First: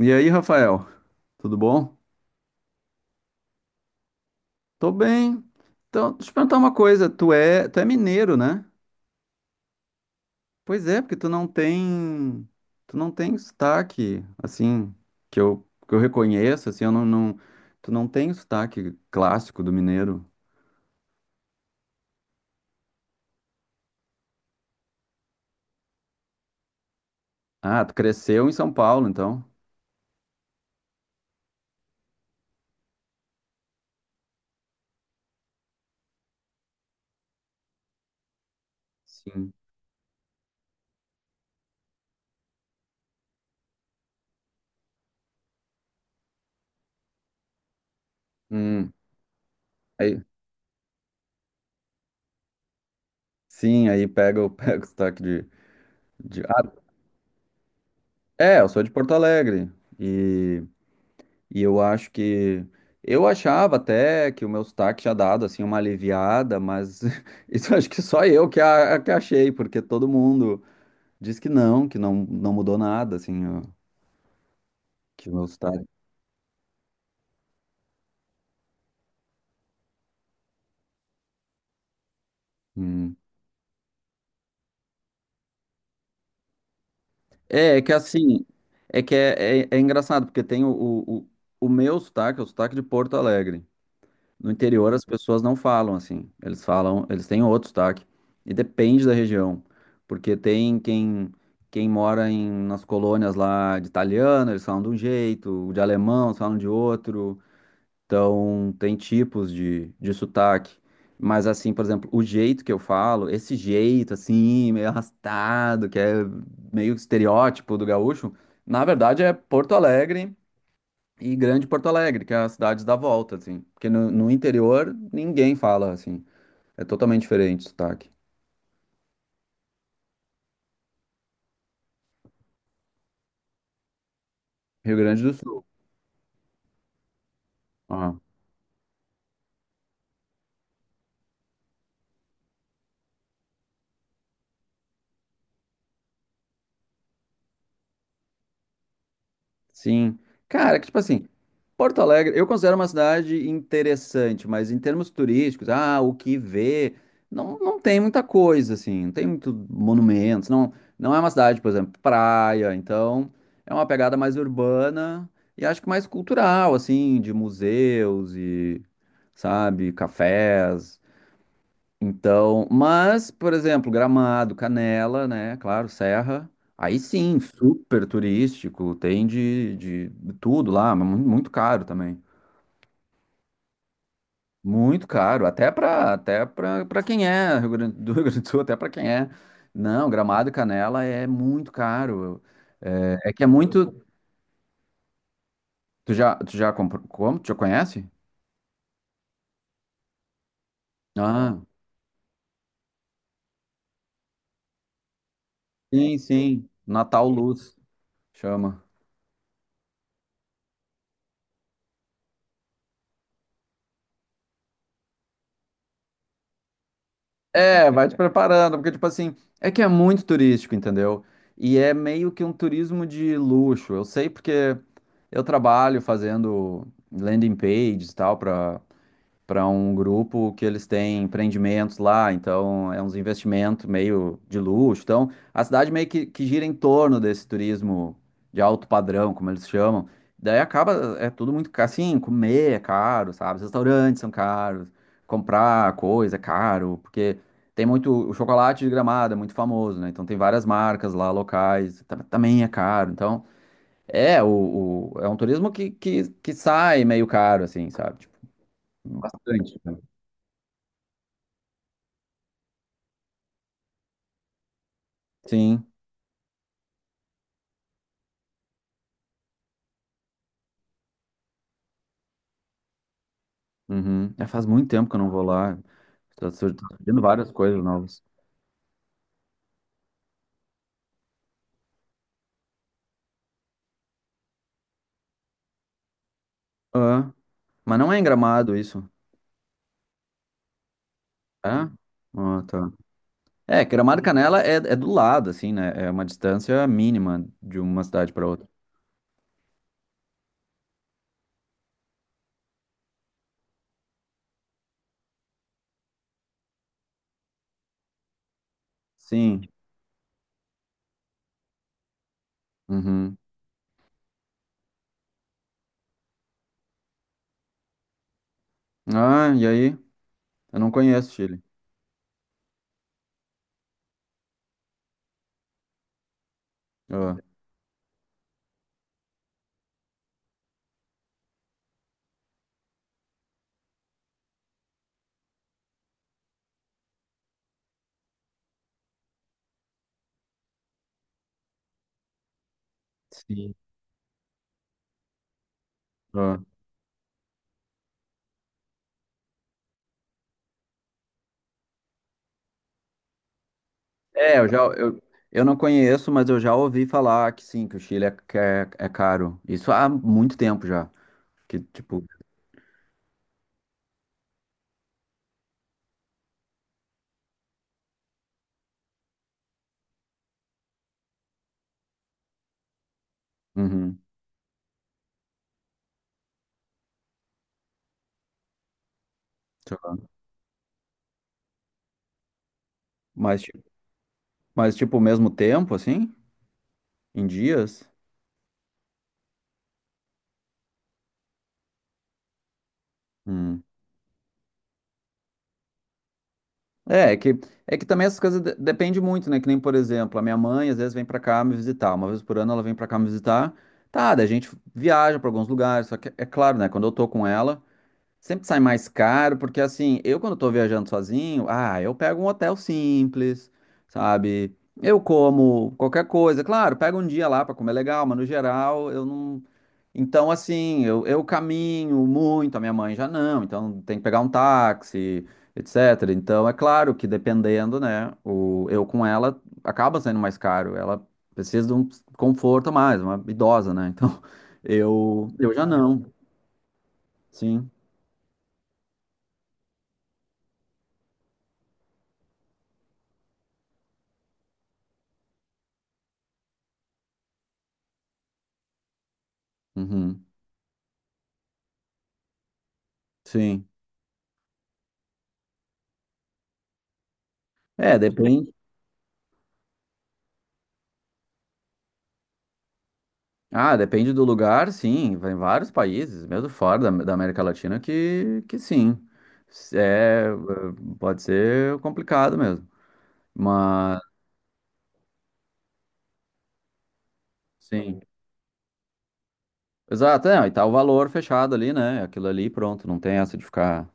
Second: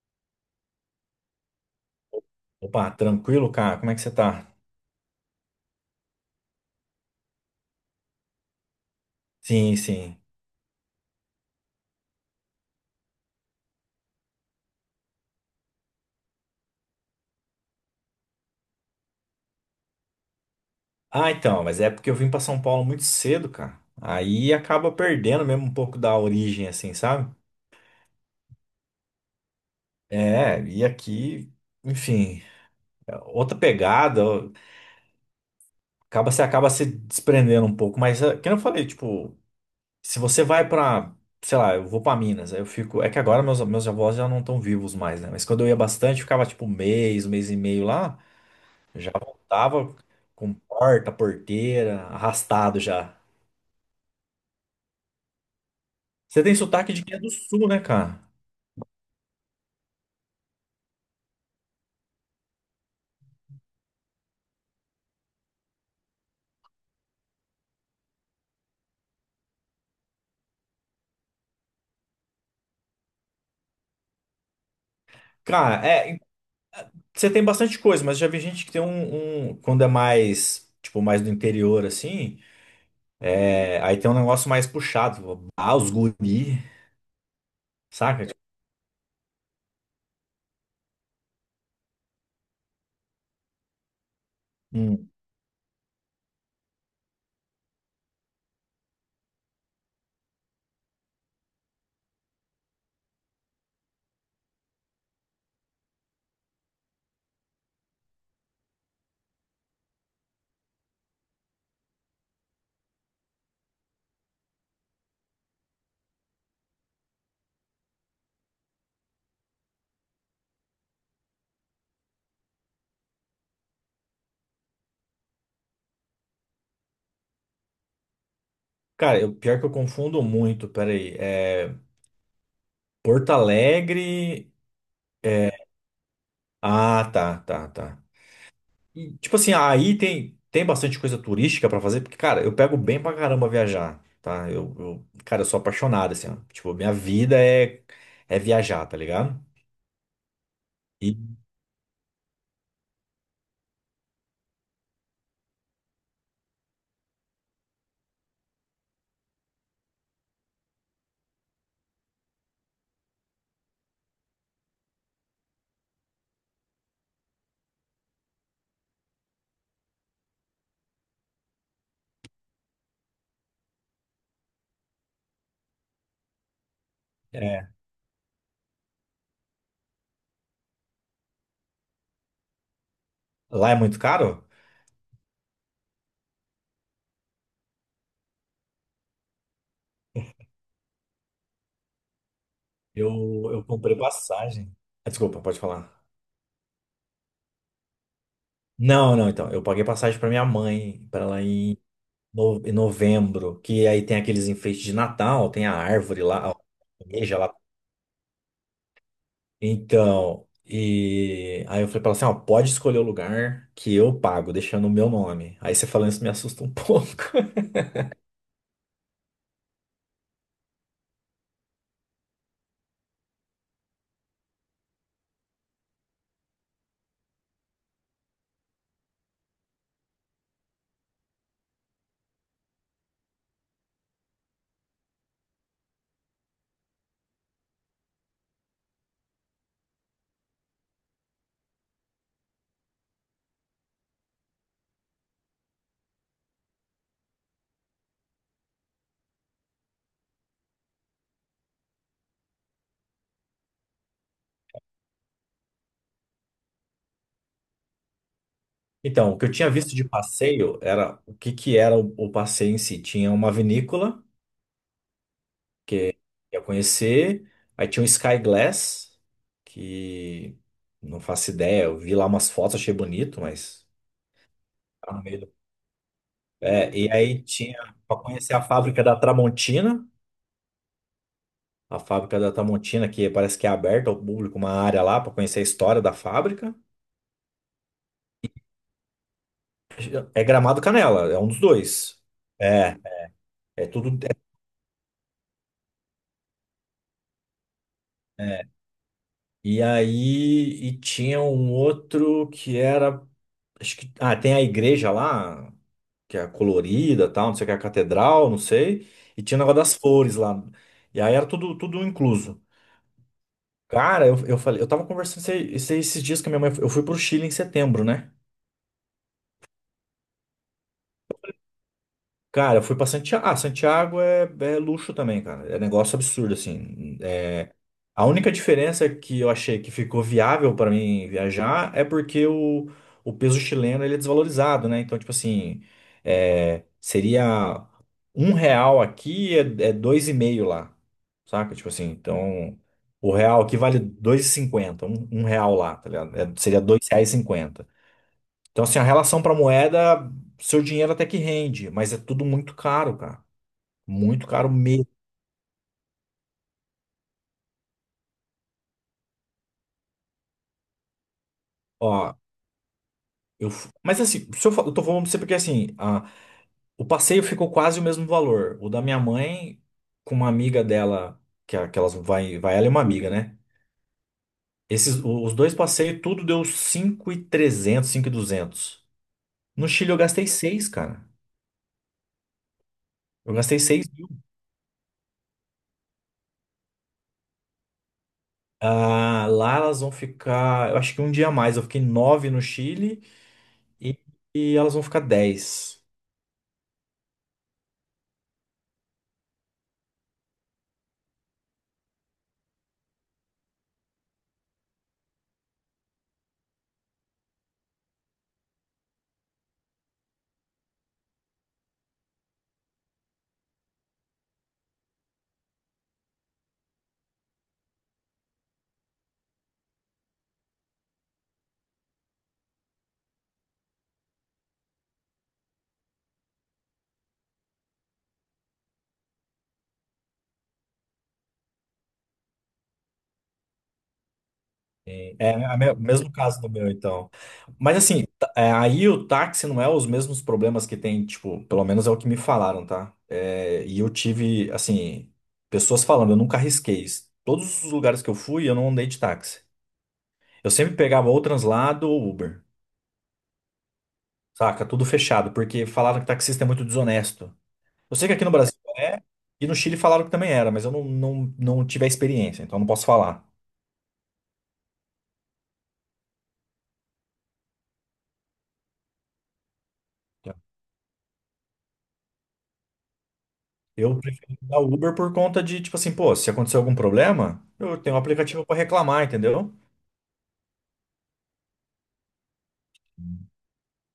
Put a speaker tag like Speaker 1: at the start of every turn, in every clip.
Speaker 1: E aí, Rafael, tudo bom?
Speaker 2: Opa, tranquilo, cara? Como é que você tá?
Speaker 1: Tô bem. Então, deixa eu te perguntar uma coisa, tu é mineiro, né?
Speaker 2: Sim, sim.
Speaker 1: Pois é, porque tu não tem sotaque, assim, que eu reconheço, assim, eu não, não, tu não tem o sotaque clássico do mineiro.
Speaker 2: Ah, então, mas é porque eu vim pra São Paulo muito cedo, cara. Aí acaba perdendo mesmo um pouco da origem, assim, sabe?
Speaker 1: Ah, tu cresceu em São Paulo, então.
Speaker 2: É, e aqui, enfim, é outra pegada, acaba você acaba se desprendendo um pouco, mas é, que nem eu falei, tipo,
Speaker 1: Sim.
Speaker 2: se você vai pra, sei lá, eu vou pra Minas, aí eu fico, é que agora meus avós já não estão vivos mais, né? Mas quando eu ia bastante, ficava tipo um mês e meio lá,
Speaker 1: Hum,
Speaker 2: já voltava
Speaker 1: aí,
Speaker 2: com porta, porteira, arrastado já.
Speaker 1: sim, aí pega o sotaque
Speaker 2: Você tem
Speaker 1: Ah,
Speaker 2: sotaque de quem é do sul, né, cara?
Speaker 1: é, eu sou de Porto Alegre e... E eu acho que. Eu achava até que o meu sotaque tinha dado assim uma aliviada, mas isso acho que só eu que achei, porque todo mundo diz que não, não mudou nada, assim, ó, que o meu
Speaker 2: Cara,
Speaker 1: sotaque.
Speaker 2: é, você tem bastante coisa, mas já vi gente que tem um, quando é mais, tipo, mais do interior, assim,
Speaker 1: Hum.
Speaker 2: é, aí tem um negócio mais puxado, ah, os guri,
Speaker 1: É, que
Speaker 2: saca? Tipo,
Speaker 1: assim, é engraçado, porque tem o meu sotaque, é o sotaque de Porto Alegre. No interior as
Speaker 2: hum.
Speaker 1: pessoas não falam assim. Eles falam, eles têm outro sotaque. E depende da região, porque tem quem mora nas colônias lá de italiano, eles falam de um jeito, de alemão, eles falam de outro. Então tem tipos de sotaque. Mas assim, por exemplo, o jeito que eu falo, esse jeito assim, meio arrastado, que é meio estereótipo do gaúcho, na verdade é Porto Alegre e Grande Porto Alegre, que é as cidades da volta, assim. Porque no interior ninguém fala assim. É totalmente diferente o sotaque.
Speaker 2: Cara, eu, pior que eu confundo muito, peraí, é, Porto Alegre,
Speaker 1: Rio Grande do
Speaker 2: é,
Speaker 1: Sul.
Speaker 2: ah, tá, tá, tá.
Speaker 1: Ah,
Speaker 2: E, tipo assim, aí tem, tem bastante coisa turística pra fazer, porque, cara, eu pego bem pra caramba viajar, tá? Eu, cara, eu sou apaixonado, assim, ó. Tipo, minha vida é, é viajar, tá ligado?
Speaker 1: sim. Cara, que tipo
Speaker 2: E
Speaker 1: assim, Porto Alegre, eu considero uma cidade interessante, mas em termos turísticos, o que ver, não tem muita coisa, assim, não tem muito monumentos, não, não é uma cidade, por exemplo, praia, então é uma pegada mais urbana e acho que mais cultural, assim, de museus e, sabe, cafés. Então, mas, por exemplo, Gramado, Canela, né? Claro, Serra. Aí sim,
Speaker 2: é,
Speaker 1: super turístico, tem de tudo lá, mas muito caro também.
Speaker 2: lá é muito caro?
Speaker 1: Muito caro, até para para quem é do Rio Grande do Sul, até para quem é. Não, Gramado e Canela é muito caro.
Speaker 2: Eu,
Speaker 1: É, que é
Speaker 2: eu
Speaker 1: muito.
Speaker 2: comprei passagem. Ah, desculpa, pode falar.
Speaker 1: Tu já comprou? Como? Tu já conhece?
Speaker 2: Não, não, então. Eu paguei passagem pra minha mãe, pra ela
Speaker 1: Ah,
Speaker 2: ir em em novembro, que aí tem aqueles enfeites de Natal, tem a
Speaker 1: sim,
Speaker 2: árvore lá, a
Speaker 1: sim. Natal
Speaker 2: igreja lá.
Speaker 1: Luz chama.
Speaker 2: Então, e aí eu falei pra ela assim, ó, pode escolher o lugar que eu pago, deixando o meu nome. Aí você falando isso me assusta um pouco.
Speaker 1: É, vai te preparando, porque, tipo assim, é que é muito turístico, entendeu? E é meio que um turismo de luxo. Eu sei porque eu trabalho fazendo landing pages e tal, para um grupo que eles têm empreendimentos lá, então é uns investimentos meio de luxo. Então, a cidade meio que gira em torno desse turismo de alto padrão, como eles chamam. Daí acaba, é tudo muito assim, comer é caro, sabe? Os restaurantes são caros, comprar coisa é caro, porque tem muito, o chocolate de Gramado é muito famoso, né? Então tem várias marcas lá locais, também é caro. Então, é um turismo que sai meio caro, assim, sabe? Tipo,
Speaker 2: Então, o que eu tinha
Speaker 1: bastante,
Speaker 2: visto
Speaker 1: né?
Speaker 2: de passeio era o que que era o passeio em si. Tinha uma vinícola
Speaker 1: Sim.
Speaker 2: que eu ia conhecer, aí tinha um Sky Glass, que não faço ideia, eu vi lá umas fotos, achei bonito, mas
Speaker 1: Uhum. É, faz muito tempo
Speaker 2: tá
Speaker 1: que eu
Speaker 2: no
Speaker 1: não
Speaker 2: meio
Speaker 1: vou
Speaker 2: do...
Speaker 1: lá. Tá
Speaker 2: É, e
Speaker 1: surgindo
Speaker 2: aí
Speaker 1: várias
Speaker 2: tinha
Speaker 1: coisas
Speaker 2: para
Speaker 1: novas.
Speaker 2: conhecer a fábrica da Tramontina. A fábrica da Tramontina, que parece que é aberta ao público, uma área lá para conhecer a história da fábrica.
Speaker 1: Ah, mas não é em Gramado isso.
Speaker 2: É Gramado Canela, é um dos
Speaker 1: É?
Speaker 2: dois.
Speaker 1: Ah, tá.
Speaker 2: É,
Speaker 1: É,
Speaker 2: é tudo.
Speaker 1: Gramado e Canela é do lado, assim, né? É uma distância mínima de uma cidade
Speaker 2: É,
Speaker 1: para outra.
Speaker 2: é. E aí, e tinha um outro que era, acho que, ah, tem a igreja lá, que é colorida, tal, não sei o que, a catedral, não sei, e tinha o
Speaker 1: Sim.
Speaker 2: negócio das flores lá. E aí era tudo, tudo incluso.
Speaker 1: Uhum.
Speaker 2: Cara, eu falei, eu tava conversando esses dias com a minha mãe, eu fui pro Chile em setembro, né?
Speaker 1: Ah, e aí? Eu não conheço Chile.
Speaker 2: Cara, eu fui pra Santiago. Ah, Santiago é, é luxo também, cara. É negócio absurdo, assim.
Speaker 1: Ah,
Speaker 2: É, a única diferença que eu achei que ficou viável pra mim viajar é porque o peso chileno ele é desvalorizado, né? Então, tipo assim, é, seria um real aqui é, é dois e meio lá, saca? Tipo assim, então o real
Speaker 1: sim.
Speaker 2: aqui vale dois e cinquenta, um real lá, tá ligado? É,
Speaker 1: Ah.
Speaker 2: seria R$ 2,50. Então, assim, a relação pra moeda, seu dinheiro até que rende, mas é tudo muito caro, cara. Muito
Speaker 1: É, eu
Speaker 2: caro
Speaker 1: já.
Speaker 2: mesmo.
Speaker 1: Eu não conheço, mas eu já ouvi falar que sim, que o Chile é caro. Isso há muito tempo já. Que, tipo.
Speaker 2: Ó, eu... Mas assim, se eu, eu tô falando pra você porque assim, a... o passeio ficou quase o mesmo valor. O da minha mãe com uma amiga dela, que, que elas vai, vai ela e uma amiga, né?
Speaker 1: Uhum.
Speaker 2: Esses, os dois passeios, tudo deu 5.200. No
Speaker 1: Sei
Speaker 2: Chile
Speaker 1: lá.
Speaker 2: eu gastei seis, cara. Eu
Speaker 1: Mas.
Speaker 2: gastei 6.000.
Speaker 1: Mas, tipo, o mesmo tempo, assim? Em dias?
Speaker 2: Ah, lá elas vão ficar, eu acho que um dia a mais. Eu fiquei 9 no Chile
Speaker 1: Hum.
Speaker 2: e, e elas vão ficar dez.
Speaker 1: É, é que também essas coisas de depende muito, né? Que nem, por exemplo, a minha mãe às vezes vem pra cá me visitar. Uma vez por ano ela vem pra cá me visitar. Tá, daí a gente viaja pra alguns lugares. Só que, é claro, né? Quando eu tô com ela, sempre sai mais caro, porque assim, eu quando tô viajando sozinho, eu pego um hotel simples, sabe? Eu como qualquer coisa. Claro, pego um dia lá pra comer legal, mas no geral eu não. Então, assim, eu caminho muito, a minha mãe já não, então tem que pegar um táxi, etc. Então, é claro que dependendo, né, eu com ela acaba sendo mais caro, ela precisa de um conforto a mais, uma idosa, né? Então, eu,
Speaker 2: É
Speaker 1: eu
Speaker 2: a
Speaker 1: já não,
Speaker 2: mesmo caso do meu, então.
Speaker 1: sim,
Speaker 2: Mas assim, é, aí o táxi não é os mesmos problemas que tem, tipo, pelo menos é o que me falaram, tá? É, e eu tive, assim, pessoas falando, eu nunca arrisquei isso. Todos os lugares que eu fui, eu não andei de táxi.
Speaker 1: uhum,
Speaker 2: Eu sempre pegava ou translado ou Uber,
Speaker 1: sim.
Speaker 2: saca? Tudo fechado, porque falaram que taxista é muito desonesto. Eu
Speaker 1: É,
Speaker 2: sei que aqui no
Speaker 1: depende.
Speaker 2: Brasil é, e no Chile falaram que também era, mas eu não tive a experiência, então não posso falar.
Speaker 1: Ah, depende do lugar, sim, vai em vários países, mesmo fora da América Latina, que sim, é, pode ser complicado mesmo.
Speaker 2: Eu
Speaker 1: Mas.
Speaker 2: prefiro usar o Uber por conta de, tipo assim, pô, se acontecer algum problema, eu tenho um
Speaker 1: Sim.
Speaker 2: aplicativo pra reclamar, entendeu?
Speaker 1: Exato, e tá o valor fechado ali, né? Aquilo ali, pronto, não tem essa de ficar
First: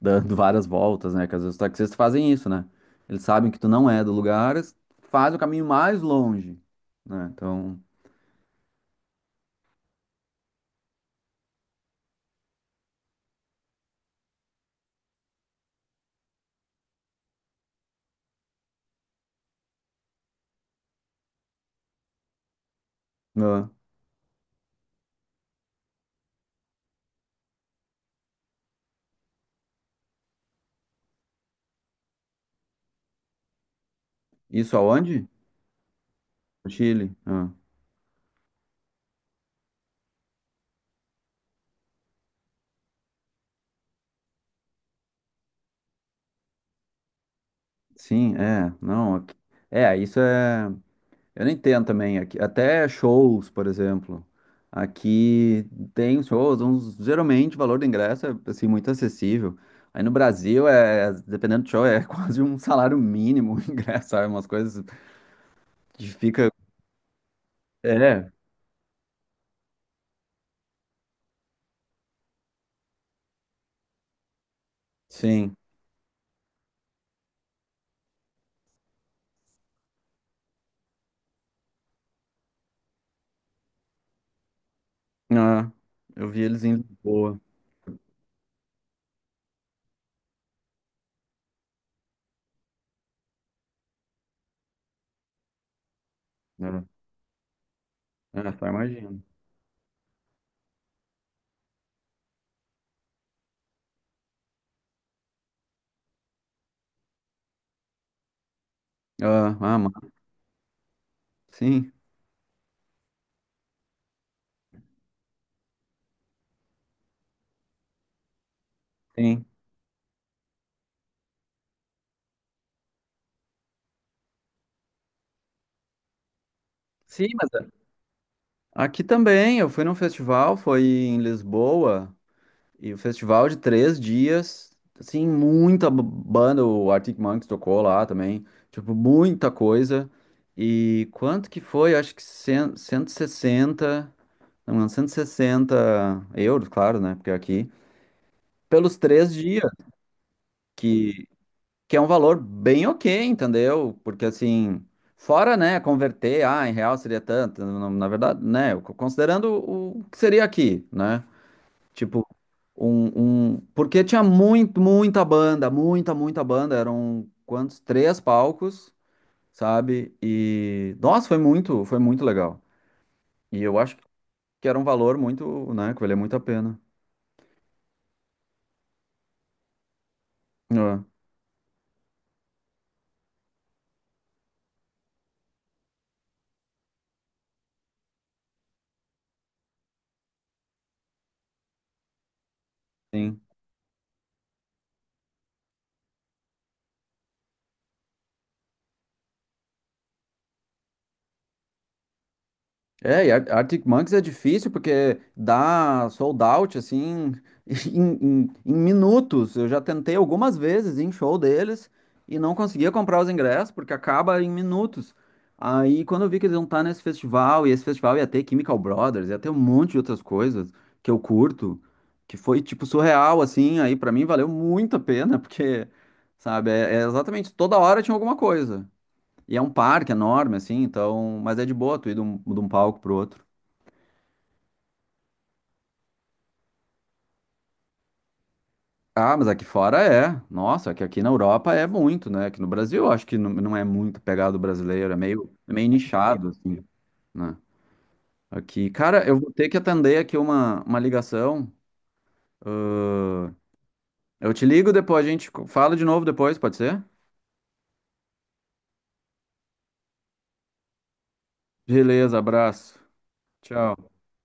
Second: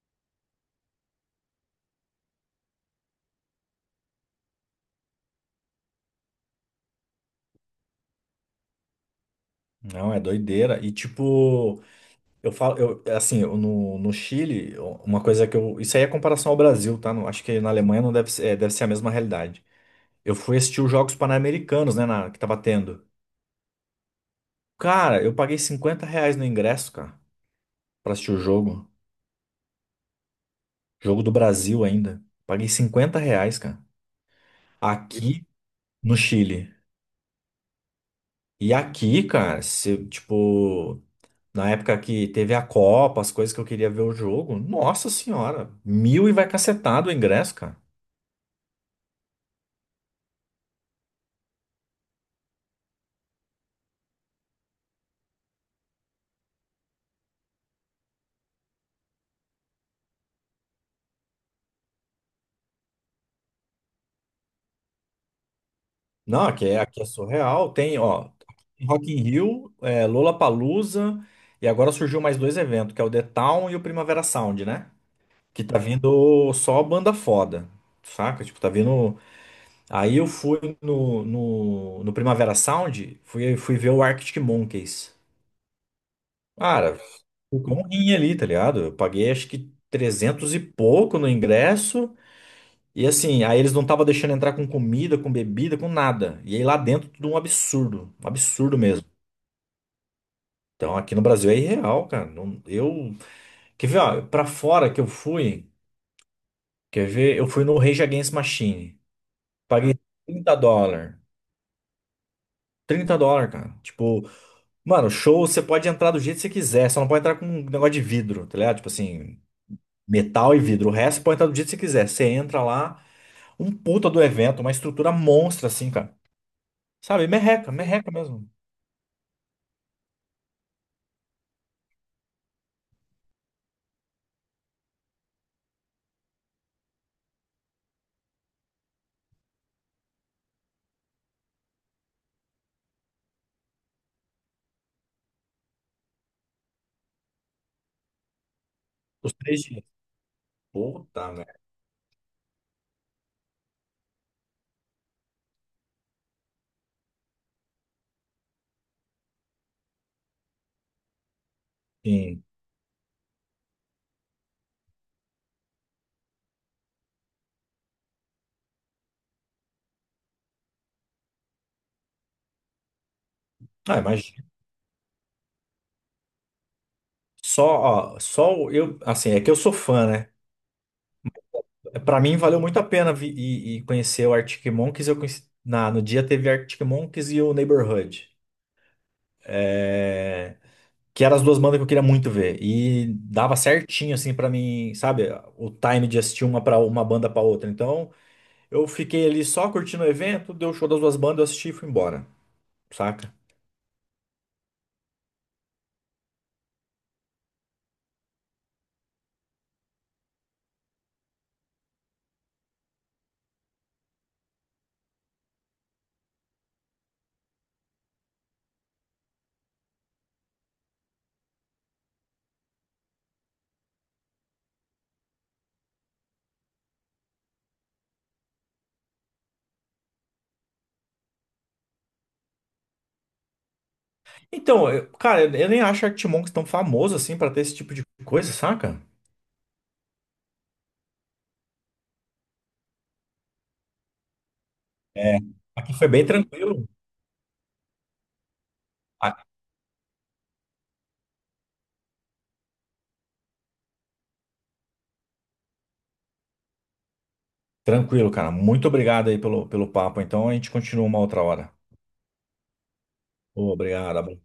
Speaker 1: dando várias voltas, né? Que às vezes os taxistas fazem isso, né? Eles sabem que tu não é do lugar, eles fazem o caminho mais longe, né? Então,
Speaker 2: Não, é doideira. E tipo, eu falo, eu, assim, eu, no Chile, uma coisa que eu. Isso aí é comparação ao Brasil, tá? Não, acho que na Alemanha não deve ser, é, deve ser a mesma realidade. Eu fui assistir os Jogos Pan-Americanos, né, na, que tava tendo.
Speaker 1: ah,
Speaker 2: Cara, eu paguei R$ 50 no ingresso, cara, pra assistir o jogo. Jogo do Brasil ainda. Paguei 50 reais, cara.
Speaker 1: isso aonde?
Speaker 2: Aqui no
Speaker 1: No
Speaker 2: Chile.
Speaker 1: Chile. Ah.
Speaker 2: E aqui, cara, se, tipo, na época que teve a Copa, as coisas que eu queria ver o jogo, nossa senhora, mil e vai cacetado o ingresso, cara.
Speaker 1: Sim, é, não, é, isso é. Eu nem entendo também aqui, até shows, por exemplo. Aqui tem shows, uns, geralmente o valor do ingresso é assim muito acessível. Aí no Brasil é, dependendo do show, é quase um salário mínimo o ingresso, sabe? Umas coisas que
Speaker 2: Não,
Speaker 1: fica.
Speaker 2: aqui é surreal. Tem, ó,
Speaker 1: É,
Speaker 2: Rock in Rio, é, Lollapalooza, e agora surgiu mais dois eventos, que é o The Town e o Primavera Sound, né?
Speaker 1: sim.
Speaker 2: Que tá vindo só banda foda, saca? Tipo, tá vindo... Aí eu fui no Primavera Sound, fui ver o Arctic Monkeys.
Speaker 1: Ah, eu vi eles em
Speaker 2: Cara,
Speaker 1: Lisboa,
Speaker 2: ficou um rim ali, tá ligado? Eu paguei acho que 300 e pouco no ingresso. E assim, aí eles não estavam deixando entrar com comida, com bebida, com nada. E aí lá
Speaker 1: né?
Speaker 2: dentro tudo um absurdo. Um
Speaker 1: Ah, só
Speaker 2: absurdo mesmo.
Speaker 1: imagino.
Speaker 2: Então aqui no Brasil é irreal, cara. Não- eu. Quer ver, ó, pra fora que eu fui. Quer ver? Eu fui no Rage Against Machine.
Speaker 1: Ah,
Speaker 2: Paguei US$ 30.
Speaker 1: sim,
Speaker 2: US$ 30, cara. Tipo, mano, show você pode entrar do jeito que você quiser, só não pode entrar com um negócio de vidro, tá ligado? Tipo assim.
Speaker 1: sim.
Speaker 2: Metal e vidro. O resto pode entrar do jeito que você quiser. Você entra lá, um puta do evento, uma estrutura monstra, assim, cara. Sabe?
Speaker 1: Sim, mas
Speaker 2: Merreca, merreca mesmo.
Speaker 1: aqui também, eu fui num festival, foi em Lisboa. E o festival de três dias, assim, muita banda, o Arctic Monkeys tocou lá também, tipo, muita coisa. E quanto que foi? Acho que 160 não, 160 euros, claro, né? Porque aqui, pelos três
Speaker 2: Os três
Speaker 1: dias,
Speaker 2: dias.
Speaker 1: que,
Speaker 2: Puta, né?
Speaker 1: que é um valor bem ok, entendeu? Porque assim, fora, né, converter, em real seria tanto, na verdade, né, considerando o que seria aqui, né? Tipo,
Speaker 2: Sim.
Speaker 1: porque tinha muito, muita banda, muita, muita banda. Eram quantos? Três palcos, sabe? E, nossa, foi muito, legal. E eu acho
Speaker 2: Ah, imagina.
Speaker 1: que era um valor muito, né? Que valia muito a pena.
Speaker 2: Só, ó, só eu, assim, é que eu sou fã, né?
Speaker 1: É,
Speaker 2: Pra mim valeu muito a pena vi, e conhecer o Arctic Monkeys. Eu conheci, na, no dia teve Arctic Monkeys e o Neighborhood. É, que eram as duas bandas que eu queria muito ver. E
Speaker 1: sim.
Speaker 2: dava certinho, assim, pra mim, sabe? O time de assistir uma, pra, uma banda pra outra. Então. Eu fiquei ali só curtindo o evento, deu o show das duas bandas, eu assisti e fui embora,
Speaker 1: É, e
Speaker 2: saca?
Speaker 1: Arctic Monkeys é difícil porque dá sold out assim em minutos. Eu já tentei algumas vezes ir em show deles e não conseguia comprar os ingressos porque acaba em minutos. Aí quando eu vi que eles iam estar nesse festival e esse festival ia ter Chemical Brothers, ia ter um monte de outras coisas que eu curto, que foi tipo surreal assim. Aí pra mim valeu muito a pena porque, sabe, é exatamente toda hora tinha alguma coisa. E é um parque enorme, assim, então. Mas é de boa tu ir de um, palco pro outro.
Speaker 2: Então, cara, eu nem acho Arctic tão famoso assim pra ter esse tipo de coisa, saca?
Speaker 1: Ah, mas aqui fora é. Nossa, é que aqui na Europa é muito, né? Aqui no Brasil, eu acho que não é muito pegado brasileiro, é
Speaker 2: É,
Speaker 1: meio, é meio
Speaker 2: aqui foi bem
Speaker 1: nichado, assim,
Speaker 2: tranquilo.
Speaker 1: né? Aqui. Cara,
Speaker 2: Ah,
Speaker 1: eu vou ter que atender aqui uma ligação. Ahn, eu te ligo depois, a gente fala de novo depois, pode ser?
Speaker 2: tranquilo, cara. Muito obrigado aí pelo, pelo papo. Então a gente continua uma outra hora.
Speaker 1: Beleza, abraço. Tchau.
Speaker 2: Obrigado.